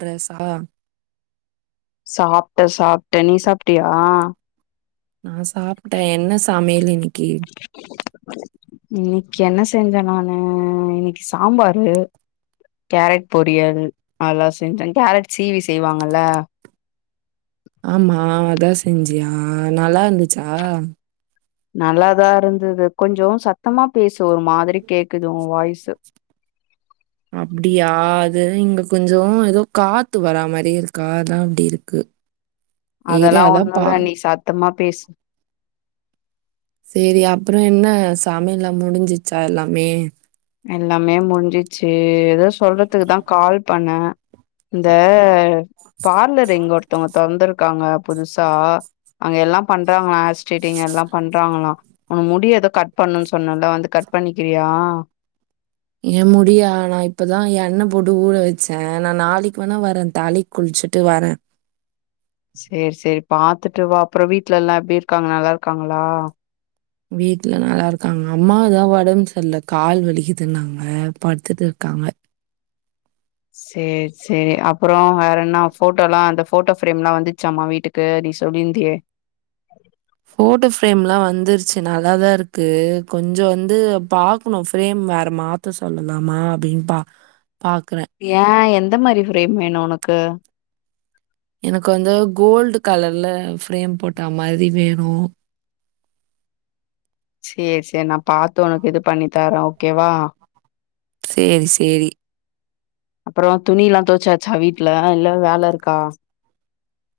Dress ஆ சாப்ட்ட சாப்ட்ட நீ சாப்ட்டியா நா சாப்ட்டே என்ன சமையல் இன்னிக்கி இன்னிக் என்ன செஞ்ச நானு இன்னிக் சாம்பாரு கேரட் பொரியல் அல்லா செஞ்ச கேரட் சீவி செய்வாங்கல்ல ஆமா அதா செஞ்சியா நல்லா இந்துச்சா நல்லாதா இருந்தது கொஞ்சோ சத்தமா பேசு ஒரு மாதிரி கேக்குது உ வாய்ஸு அப்டியா அது இங்க கொஞ்சோ எதோ காத்து வரா மாரியே இருக்கா அதா அப்டி இருக்கு ஏறு அதெல்லா அதான் ஒண்ணு பா. இல்ல நீ சத்தமா பேசு சேரி அப்றோ என்ன சமையல்லா முடிஞ்சிச்சா எல்லாமே எல்லாமே முடிஞ்சிச்சி எதோ சொல்றத்துக்குதா கால் பண்ண இந்த பார்லர் இங்க ஒருத்தவங்கத் தொர்ந்துர்க்காங்க புதுசா அங்க எல்லா பண்றாங்ளா ஹேர் ஸ்டேட்டிங் எல்லா பண்றாங்களா உனு முடிய எதோ கட் பண்ணு சொன்னல்ல வந்து கட் பண்ணிக்கிறியா ஏ முடிய ஆனா இப்பதா எண்ண போட்டு ஊற வச்சே நா நாளிக்கு வேணா வறே தாலி குள்ச்சுட்டு வரே சேர் சேர் பாத்துட்டு வா அப்ற வீட்ல எல்லா எப்டி இருக்காங்க நல்லார்க்காங்களா வீட்ல எல்லா நல்லார்க்காங்க அம்மாதா ஒடம் சர்ல கால் வலிக்கிதுன்னாங்க படுத்துட்டு இர்க்காங்க சேர் சேர் அப்பறோ வேற என்ன போட்டோலா அந்த போட்டோ ஃப்ரேம்லா வந்துச்சாமா வீட்டுக் கு நீ சொல்லிந்தியே போட்டோ ஃப்ரேம்லாம் வந்துருச்சு நல்லாதான் இருக்கு கொஞ்சோ வந்து பாக்கணும் ஃப்ரேம் வேற மாத் த சொல்லலாமா அப்டின் பா பாக்குறே ஏன் எந்த மாரி ஃப்ரேம் வேணும் உனக்கு எனக்கு வந்து கோல்டு கலர்ல ஃப்ரேம் போட்ட மாரி வேணும் சேர் சேர் நான் பாத்து உனக்கு இது பண்ணி தர ஓகேவா சேர் சேரி அப்பறோ துணிலா துவச்சாச்சா வீட்ல இல்ல வேல இருக்கா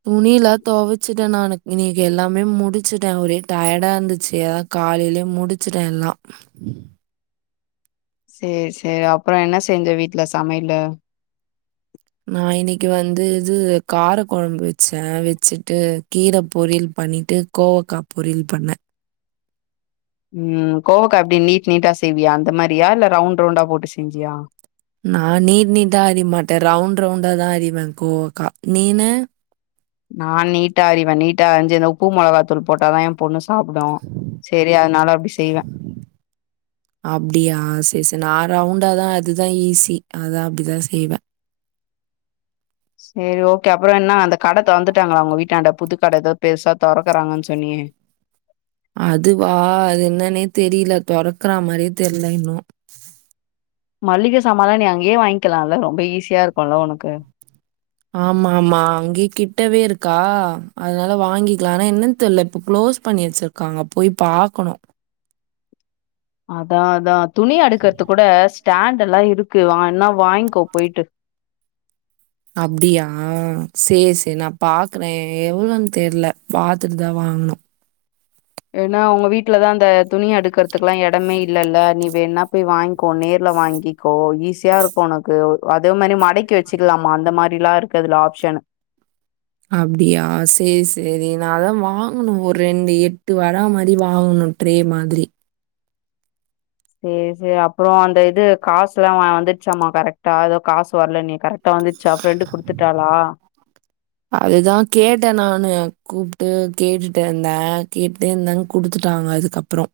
துணியிலா தொவச்சுட்ட நானு இன்னிக்கு எல்லாமே முடிச்சுட்ட ஒரே டயர்டா இருந்துச்சு அ காலையிலே முடிச்சிட்டேன் எல்லாம் சேர் சேர் அப்பறோ என்ன செஞ்ச வீட்ல சமையலு நான் இன்னிக்கு வந்து இது கார குழம்பு வச்சேன் வச்சுட்டு கீர பொரியல் பண்ணிட்டு கோவக்கா பொரில் பண்ண ம் கோவக்க எப்டி நீட் நீட்டா செய்வியா அந்த மாரியா இல்ல ரவுண்ட் ரவுண்டா போட்டு செஞ்சியா நா நீட் நீட்டா அறிய மாட்ட ரவுண்ட் ரவுண்டா தான் அறிவேன் கோவக்கா நீனு நான் நீட்டா அறிவேன் நீட்டா அரிஞ்சி இந்த உப்பு மிளகாத்தூள் போட்டாதான் எ பொண்ணும் சாப்புடும் சேரி அதனால அப்டி செய்வேன் அப்டியா சேர் சேர் நான் ரவுண்டாதான் அதுதான் ஈஸி அதான் அப்டிதான் செய்வேன் சேரி ஓகே அப்பறோ என்னா அந்த கடை தொறந்துட்டாங்களா உங்க வீட்டான்ட புது கட ஏதோ பெருசா தொறக்குறாங்க சொன்னியே அது வா அது என்னன்னே தெரில தொறக்கற மாரியே தெர்ல இன்னும் மல்லிக சமான்ளா நீ அங்கேயே வாங்கிக்கலால்ல ரொம்ப ஈஸியா இருக்குல உனக்கு ஆமா ஆமா அங்கேயே கிட்டவே இருக்கா அதனால வாங்கிக்கலாம் ஆனா என்னன்னு தெர்ல இப்ப க்ளோஸ் பண்ணி வச்சிரு க்காங்க போய் பாக்கணும் அதான் அதான் துணி அடுக்கறதுக்கு கூட ஸ்டாண்டல்லா இருக்கு வா என்னா வாய்க்கோ போய்ட்டு அப்டியா சேர் சேர் நான் பாக்குறேன் எவ்ளோனு தெர்ல பாத்துட்டு தான் வாங்கனும் ஏன்னா உங்க வீட்டுலதான் அந்த துணி அடுக்குறதுக்குல்லா இடமே இல்லல்ல நீ வேன்ன போய் வாய்ங்க்கோ நேர்ல வாங்கி க்கோ ஈஸியா இருக்கும் உனக்கு அதே மாரி மடக்கி வச்சுக்கலாமா அந்த மாரில்லாம் இருக்கு அதுல ஆப்ஷன் அப்டியா சேர் சேரி நாதான் வாங்கணும் ஒரு ரெண்டு எட்டு வர மாரி வாங்கணும் ட்ரே மாதிரி சேர் சேர் அப்பறோ அந்த இது காசுலாம் வந்துடுச்சாம்மா கரெக்ட்டா ஏதோ காசு வரல நீ கரெக்ட் ட்டா வந்துச்சா ஃப்ரெண்ட் குடுத்துட்டாளா அதுதான் கேட்டேன் நானு கூப்ட்டு கேட்டுட்டே இருந்தே கேட் டே இருந்தாங்க குடுத்துட்டாங்க அதுக்கப்பறோ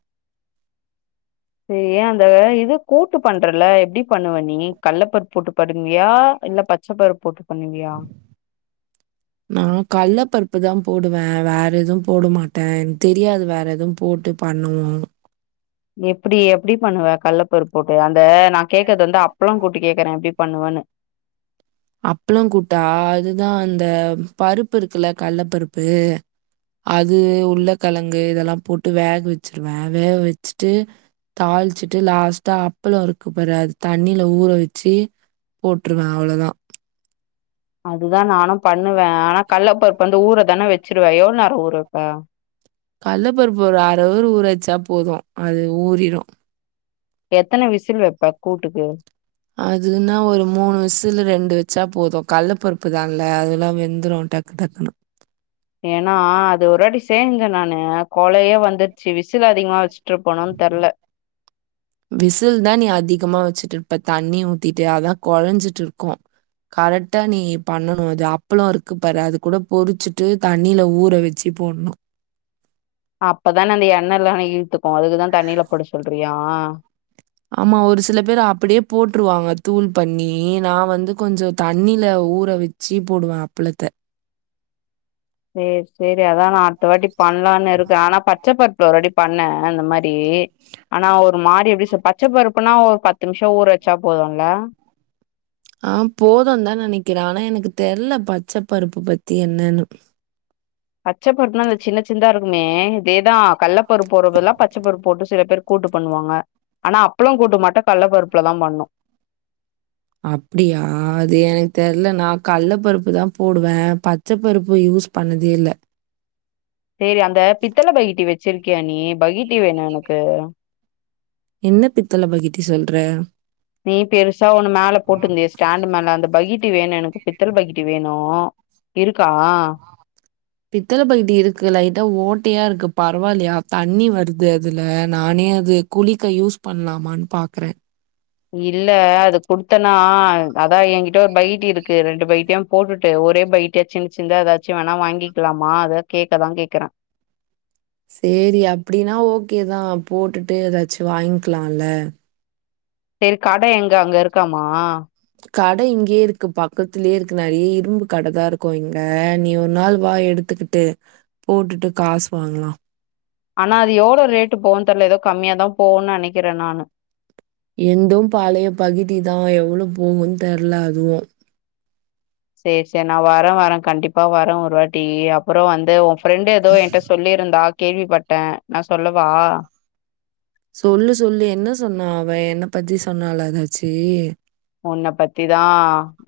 சேரி ஏ அந்த இது கூட்டு பண்றல எப்டி பண்ணுவ நீ கள்ள பருப்பு போட்டு பண்ணுவியா இல்ல பச் ச பருப்பு போட்டு பண்ணுவியா நா கள்ள பருப்பு தான் போடுவே வேற எதுவும் போட மாட்டேன் தெரியாது வேற எதுவும் போட்டு பண்ணுவோம் எப்டி எப்டி பண்ணுவே கள்ளப்பரு போட்டு அந்த நான் கேக்கறது வந்து அப்பளம் கூட்டுகேக்குறேன் எப்டி பண்ணுவேன்னு அப்பளம் கூட்டா அதுதான் அந்த பருப்பு இருக்குல்ல கள்ள பருப்பு அது உள்ளக்கழங்கு இதெல்லாம் போட்டு வேக வச்சிருவேன் வேக வச்சுட்டு தாள்ச்சுட்டு லாஸ்ட்டா அப்பளம் இருக்கு பாரு அது தண்ணில ஊற வச்சி போட்டுருவேன் அவ்ளோதா அதுதான் நானும் பண்ணுவேன் ஆனா கள்ளப்பருப்பு வந்து ஊர தான வச்சுருவ எவ்ளோநேரம் ஊறவப்ப கள்ள பருப்பு ஒரு அரை ஹவுரு ஊற வச்சா போது அது ஊறிரூம் எத்தன விசில் வெப்பா கூட்டுக்கு அதுனா ஒரு மூணு விசுல ரெண்டு வெச்சா போது கள்ள பருப்பு தாங்கலே அதெல்லா வெந்துரு டக் டக்குணு ஏனா அது ஒருவாட்டி சேஞ்சே நானு கொளைய வந்துருச்சி விசில் அதிகமா வச்சுட்டுருப்பனோன்னு தெர்ல [unintelligible] விசில் தா நீ அதிகமா வச்சுட்டுருப்ப தண்ணி ஊத்திட்டு அதா கொழஞ்சிட்டுருக்கு கரெக்டா நீ பண்ணனு அது அப்பளம் இருக்கு பாரு அது கூட பொறிச்சிட்டு தண்ணியில ஊற வெச் சி போட்ணு அப்பதானே அந்த எண்ணெல்லா இழுத்துக்கு அதுக்குதா தண்ணில போட சொல்றியா ஆமா ஒரு சில பேர் அப்படியே போட்டுருவாங்க தூள் பண்ணி நா வந்து கொஞ்சோ தண்ணில ஊற வெச் சி போடுவ அப்பளத்த சேர் சேரி அதா நா அடுத்த வாட்டி பண்லான்னு இருக்கே ஆனா பார் பச்ச பருப்புல ஒருவாட்டி பண்ண அந்த மாரி ஆனா ஒரு மாரி எப்டி சொ பச்ச பருப்புனா ஒரு பத்து நிமிஷம் ஊற வச்சா போதுன்ல. ஆஹ் போதுந்தா நெனைக்கிற ஆனா எனக்கு தெர்ல பச்ச பருப்பு பத்தி என்னன்னு பச்சபருப்புனா அந்த சின்ன சின்னதா இருக்குமே இதேதா கள்ளப்பரு போட்றதல்லா பச்சப்பருப்பு போட்டு சில பேர் கூட்டு பண்ணுவாங்க ஆனா அப்பளு கூட்டு மட்டு கள்ள பருப்புல தா பண்ணு அப்டியா அது எனக்கு தெர்ல நான் கள்ள பருப்பு தா போடுவ பச்சப்பருப்பு யூஸ் பண்ணதே இல்ல சேரி அந்த பித்தள பகிட்டி வச்சிருக்கிய நீ பகிட்டி வேணு எனக்கு என்ன பித்தல பகிட்டி சொல்ற நீ பெருசா ஒன்னு மேல போட்டுருந்தயே ஸ்டாண்டு மேல அந்த பகிட்டி வேணு எனக்கு பித்தள பகிட்டி வேணு இருக்கா பித்தளைபகிட்டி இருக்கு லைட்டா ஓட்டையா இருக்கு பரவால்லையா தண்ணி வருது அதுல நானே அது குளிக்க யூஸ் பண்லாமான்னு பாக்கற இல்ல அது குடுத்தனா அதா என்கிட்ட ஒரு பகிட்டி இருக்கு ரெண்டு பகிட்டியு போட்டுட்டு ஒரே பகிட்டியா சின் சின்தா எதாச்சும் வேணா வாங்கிக்கலாமா அத கேக்கதா கேக்கறே சேரி அப்டின்னா ஓகேதா போட்டுட்டு ஏதாச்சும் வாங்கலா ல செரி கடை எங்க அங்க இருக்காமா கடை இங்கயே இருக்கு பக்கத்துலயே இருக்கு நெறைய இரும்பு கடை தா இருக்கு இங்க நீ ஒரு நாள் வா எடுத்துக்கிட் டு போட்டுட்டு காசு வாங்கலா ஆனா அது எவ்ளோ ரேட்டு போவு தெர்ல ஏதோ கம்மியாதா போவுன்னு நெனைக்கிறே நானு எந்தும் பாழைய பகிட்டி தா எவ்ளோ போகும்ன்னு தெர்ல அதுவு சேரி சேரி நா வர வர கண்டிப்பா வர ஓருவாட்டி அப்பறம் வந்து ஃப்ரெண்டு ஏதோ என்ட்ட சொல்லியிருந்தா கேள்விபட்ட நான் சொல்லவா சொல்லு சொல்லு என்ன சொன்னா அவ என்ன பத்தி சொன்னாளா ஏதாச்சி உன்ன பத்திதா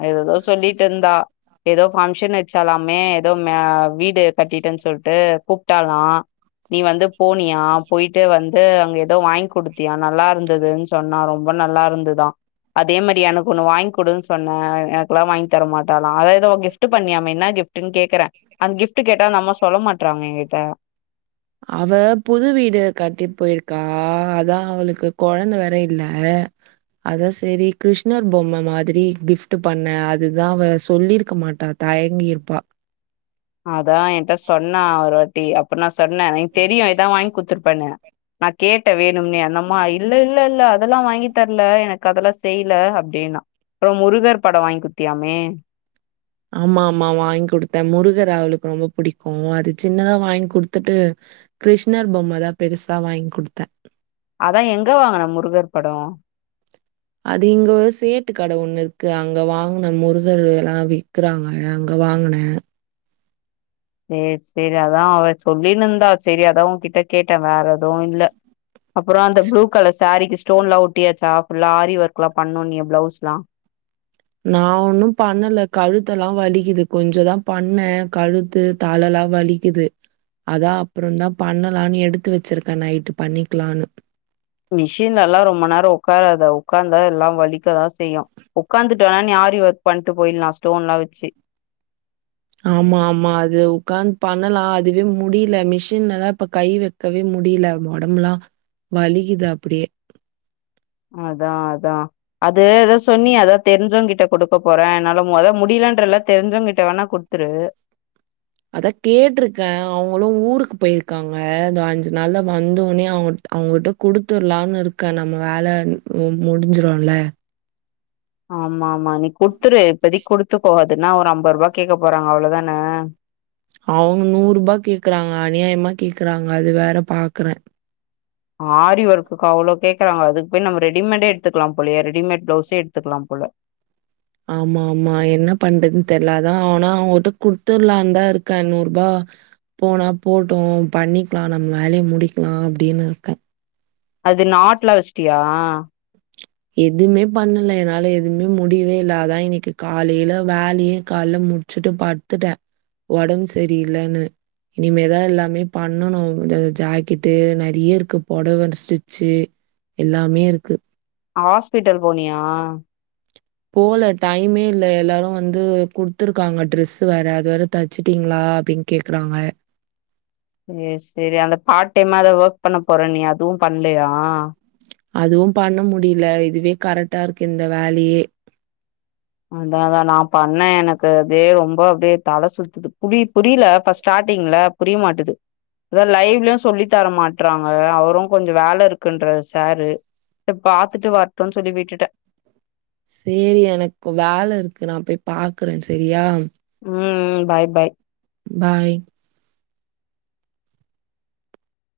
ஏதேதோ சொல்லிட்டு இருந்தா ஏதோ பங்க்ஷன் வச்சாலாமே ஏதோ மே வீடு கட்டிட்டன் சொல்ட்டு கூப்ட்டாலா நீ வந்து போனியா போய்ட்டு வந்து அங்க ஏதோ வாங்கி குடுத்தியா நல்லா இருந்துன் சொன்னா ரொம்ப நல்லா இருந்ததா அதே மாரி எனக்கு ஒன்னு வாய்ங் குடுன்னு சொன்ன எனக்குலா வாங்கி தரமாட்டாலா அதா எதோ கிஃப்ட் பண்ணியாமே என்ன கிஃப்ட்டுன் கேக்கறே அந் கிஃப்ட் கேட்டா அந்தம்மா சொல்ல மாட்றாங்க எங்கிட்ட அவ புது வீடு கட்டி போயிருக்கா அதா அவளுக்கு கொழந்த வேற இல்ல அதா சேரி கிருஷ்ணர் பொம்ம மாதிரி கிஃப்ட் பண்ணே அதுக்குதா அவ சொல்லியிருக்க மாட்டா தயங்கிருப்பா அதா என்ட்ட சொன்னா ஒருவாட்டி அப்ப நா சொன்ன எனக்கு தெரியு எதா வாங்கி குத்துருப்பனு நா கேட்ட வேணும்னே அந்தம்மா இல்ல இல்ல இல்ல அதெல்லா வா ங்கி தர்ல எனக்கு அதெல்லா செய்ல அப்டினா அப்றோ முருகர் படோ வாங்கி குடுத்தியாமே ஆமாமா வாங்கி குடுத்த முருகர் அவுளுக்கு ரொம்ப புடிக்கு அது சின்னதா வாங்கி குடுத்துட்டு கிருஷ்ணர் பொம்மதா பெருசா வாங்கி குடுத்த அதா எங்க வாங்குன முருகர் படோ? அது இங்க ஒரு சேட்டு கட ஒண்ணு இருக்கு அங்க வாங்குன முருகர் எலா வி்க்கறா வயா அங்க வாங்குன சேரி சேரி அதா அவ சொல்லின்னுருந்தா சேரி அதா உன் கிட்ட கேட்ட வேற எதுவு இல்ல அப்றோ அந்த ப்ளூ கலர் சாரிக்கு ஸ்டோன் எல்லா ஓட்டியாச்சா ஃபுல்லா ஆரி ஒர்க்கெல்லா பண்ணணு சொன்னியே ப்ளவுஸ்ல்லா நா ஒன்னு பண்ணல கழுத்தல்லா வலிக்குது கொஞ்சதா பண்ண கழுத்து தலல்லா வலிக்குது அதா அப்பறந்தா பண்ணலான்னு எடுத்து வெச்சிருக்க நைட்டு பண்ணிக்கலான்னு மிஷின்லல்லா ரொம்ப நேரோ உக்காராத உக்காந்தா எல்லா வலிக்கதா செய்யு உக்காந்துட்டு வேனா நீ ஆரி ஒர்க் பண்ட்டு போயிடலா ஸ்டோன்ல்லா வெச்சு ஆமாமா அது உக்காந் பண்ணலா அதுவே முடில மிஷின்லதா இப்ப கை வெக்கவே முடில ஓடம்பெல்லா வலிக்குது அப்டியே அதா அதா அது எதோ சொன்னியே அதா தெரிஞ்சவங்கிட்ட குடுக்க போற என்னால மொத முடிலன்றல்ல தெரிஞ்சவங்கிட்ட வேணா கு டுத்துரு அதா கேட்டிருக்கேன் அவுங்களு ஊருக்கு போயிருக்காங்க இதோ அஞ்சு நாள்ல வந்தொன்னயே அவு அவுங்கிட்ட குடுத்ர்லான்னு இருக்க நம்ம வேல மு முடுஞ்சிருல்ல ஆமாமா நீ குத்துரு இப்பதிக்கு குடுத்துக்கோ அதுனா ஒரு அம்பது ரூபா கேக்க போறாங்க அவ்ளதான அவங்க நூறு ரூபா கேக்குறாங்க அநியாயமா கேக்குறாங்க அது வேற பாக்குறே ஆரி ஒர்க்குக் அவ்ளோ கேக்குறாங்க அதுக்கு போய் நம்ம ரெடிமேட்டே எடுத்துக்கலாம் போலையே ரெடிமேட் ப்ளவ்ஸே எடுத்துக்கலாம் போல ஆமா ஆமா என்ன பண்றதுன் தெர்ல அதா ஆனா அவங்கிட்ட குட்த்துர்லான்தா இருக்கே நூறுபா போனா போட்டு பண்ணிக்கலா நம்ம வேலய முடிக்கலா அப்டின்னு இருக்க அது நாட்ல்லா வெச்சுட்டியா? எதுமே பண்ணல என்னால எதுமே முடிவேயில்ல அதா இன்னைக்கு காலைல வேலயே கால்ல மு டுச்சுட்டு படுத்துட்ட ஓடம்பு சரியில்லனு இனிமேதா எல்லாமே பண்ணணு அந்த ஜாக்கெட்டு நெறயா இருக்கு பொடவ அந்த ஸ்டிச்சு எல்லாமே இருக்கு ஆஸ்பிட்டல் போனியா? போல டைமே இல்ல எல்லாரு வந்து குடுத்துருக்காங்க டிரெஸ்சு வேற அது வேற தச்சுட்டீங்ளா அப்டின் கேக்கறாங்க சேரி சேரி அந்த பார்ட் டைமா எதோ ஒர்க் பண்ண போறன்னியே அதுவு பண்லயா அதுவு பண்ண முடில இதுவே கரெக்டா இருக்கு இந்த வேலயே அதா அதா நா பண்ண எனக்கு அதே ரொம்ப அப்டியே தல சுத்துது பு புரில அப்ப ஸ்டார்ட்டிங்ல புரிய மாட்டுது அதா லைவ்லயு சொல்லித் தர மாட்டறாங்க அவரு கொஞ்சோ வேல இருக்குன்றாரு சாரு இத பாத்துட்டு வரட்டுன்னு சொல்லி விீட்டுட்ட சேரி எனக்கு வேல இருக்கு நா போய் பாக்கறே செரியா ம் பாய் பாய் பாய்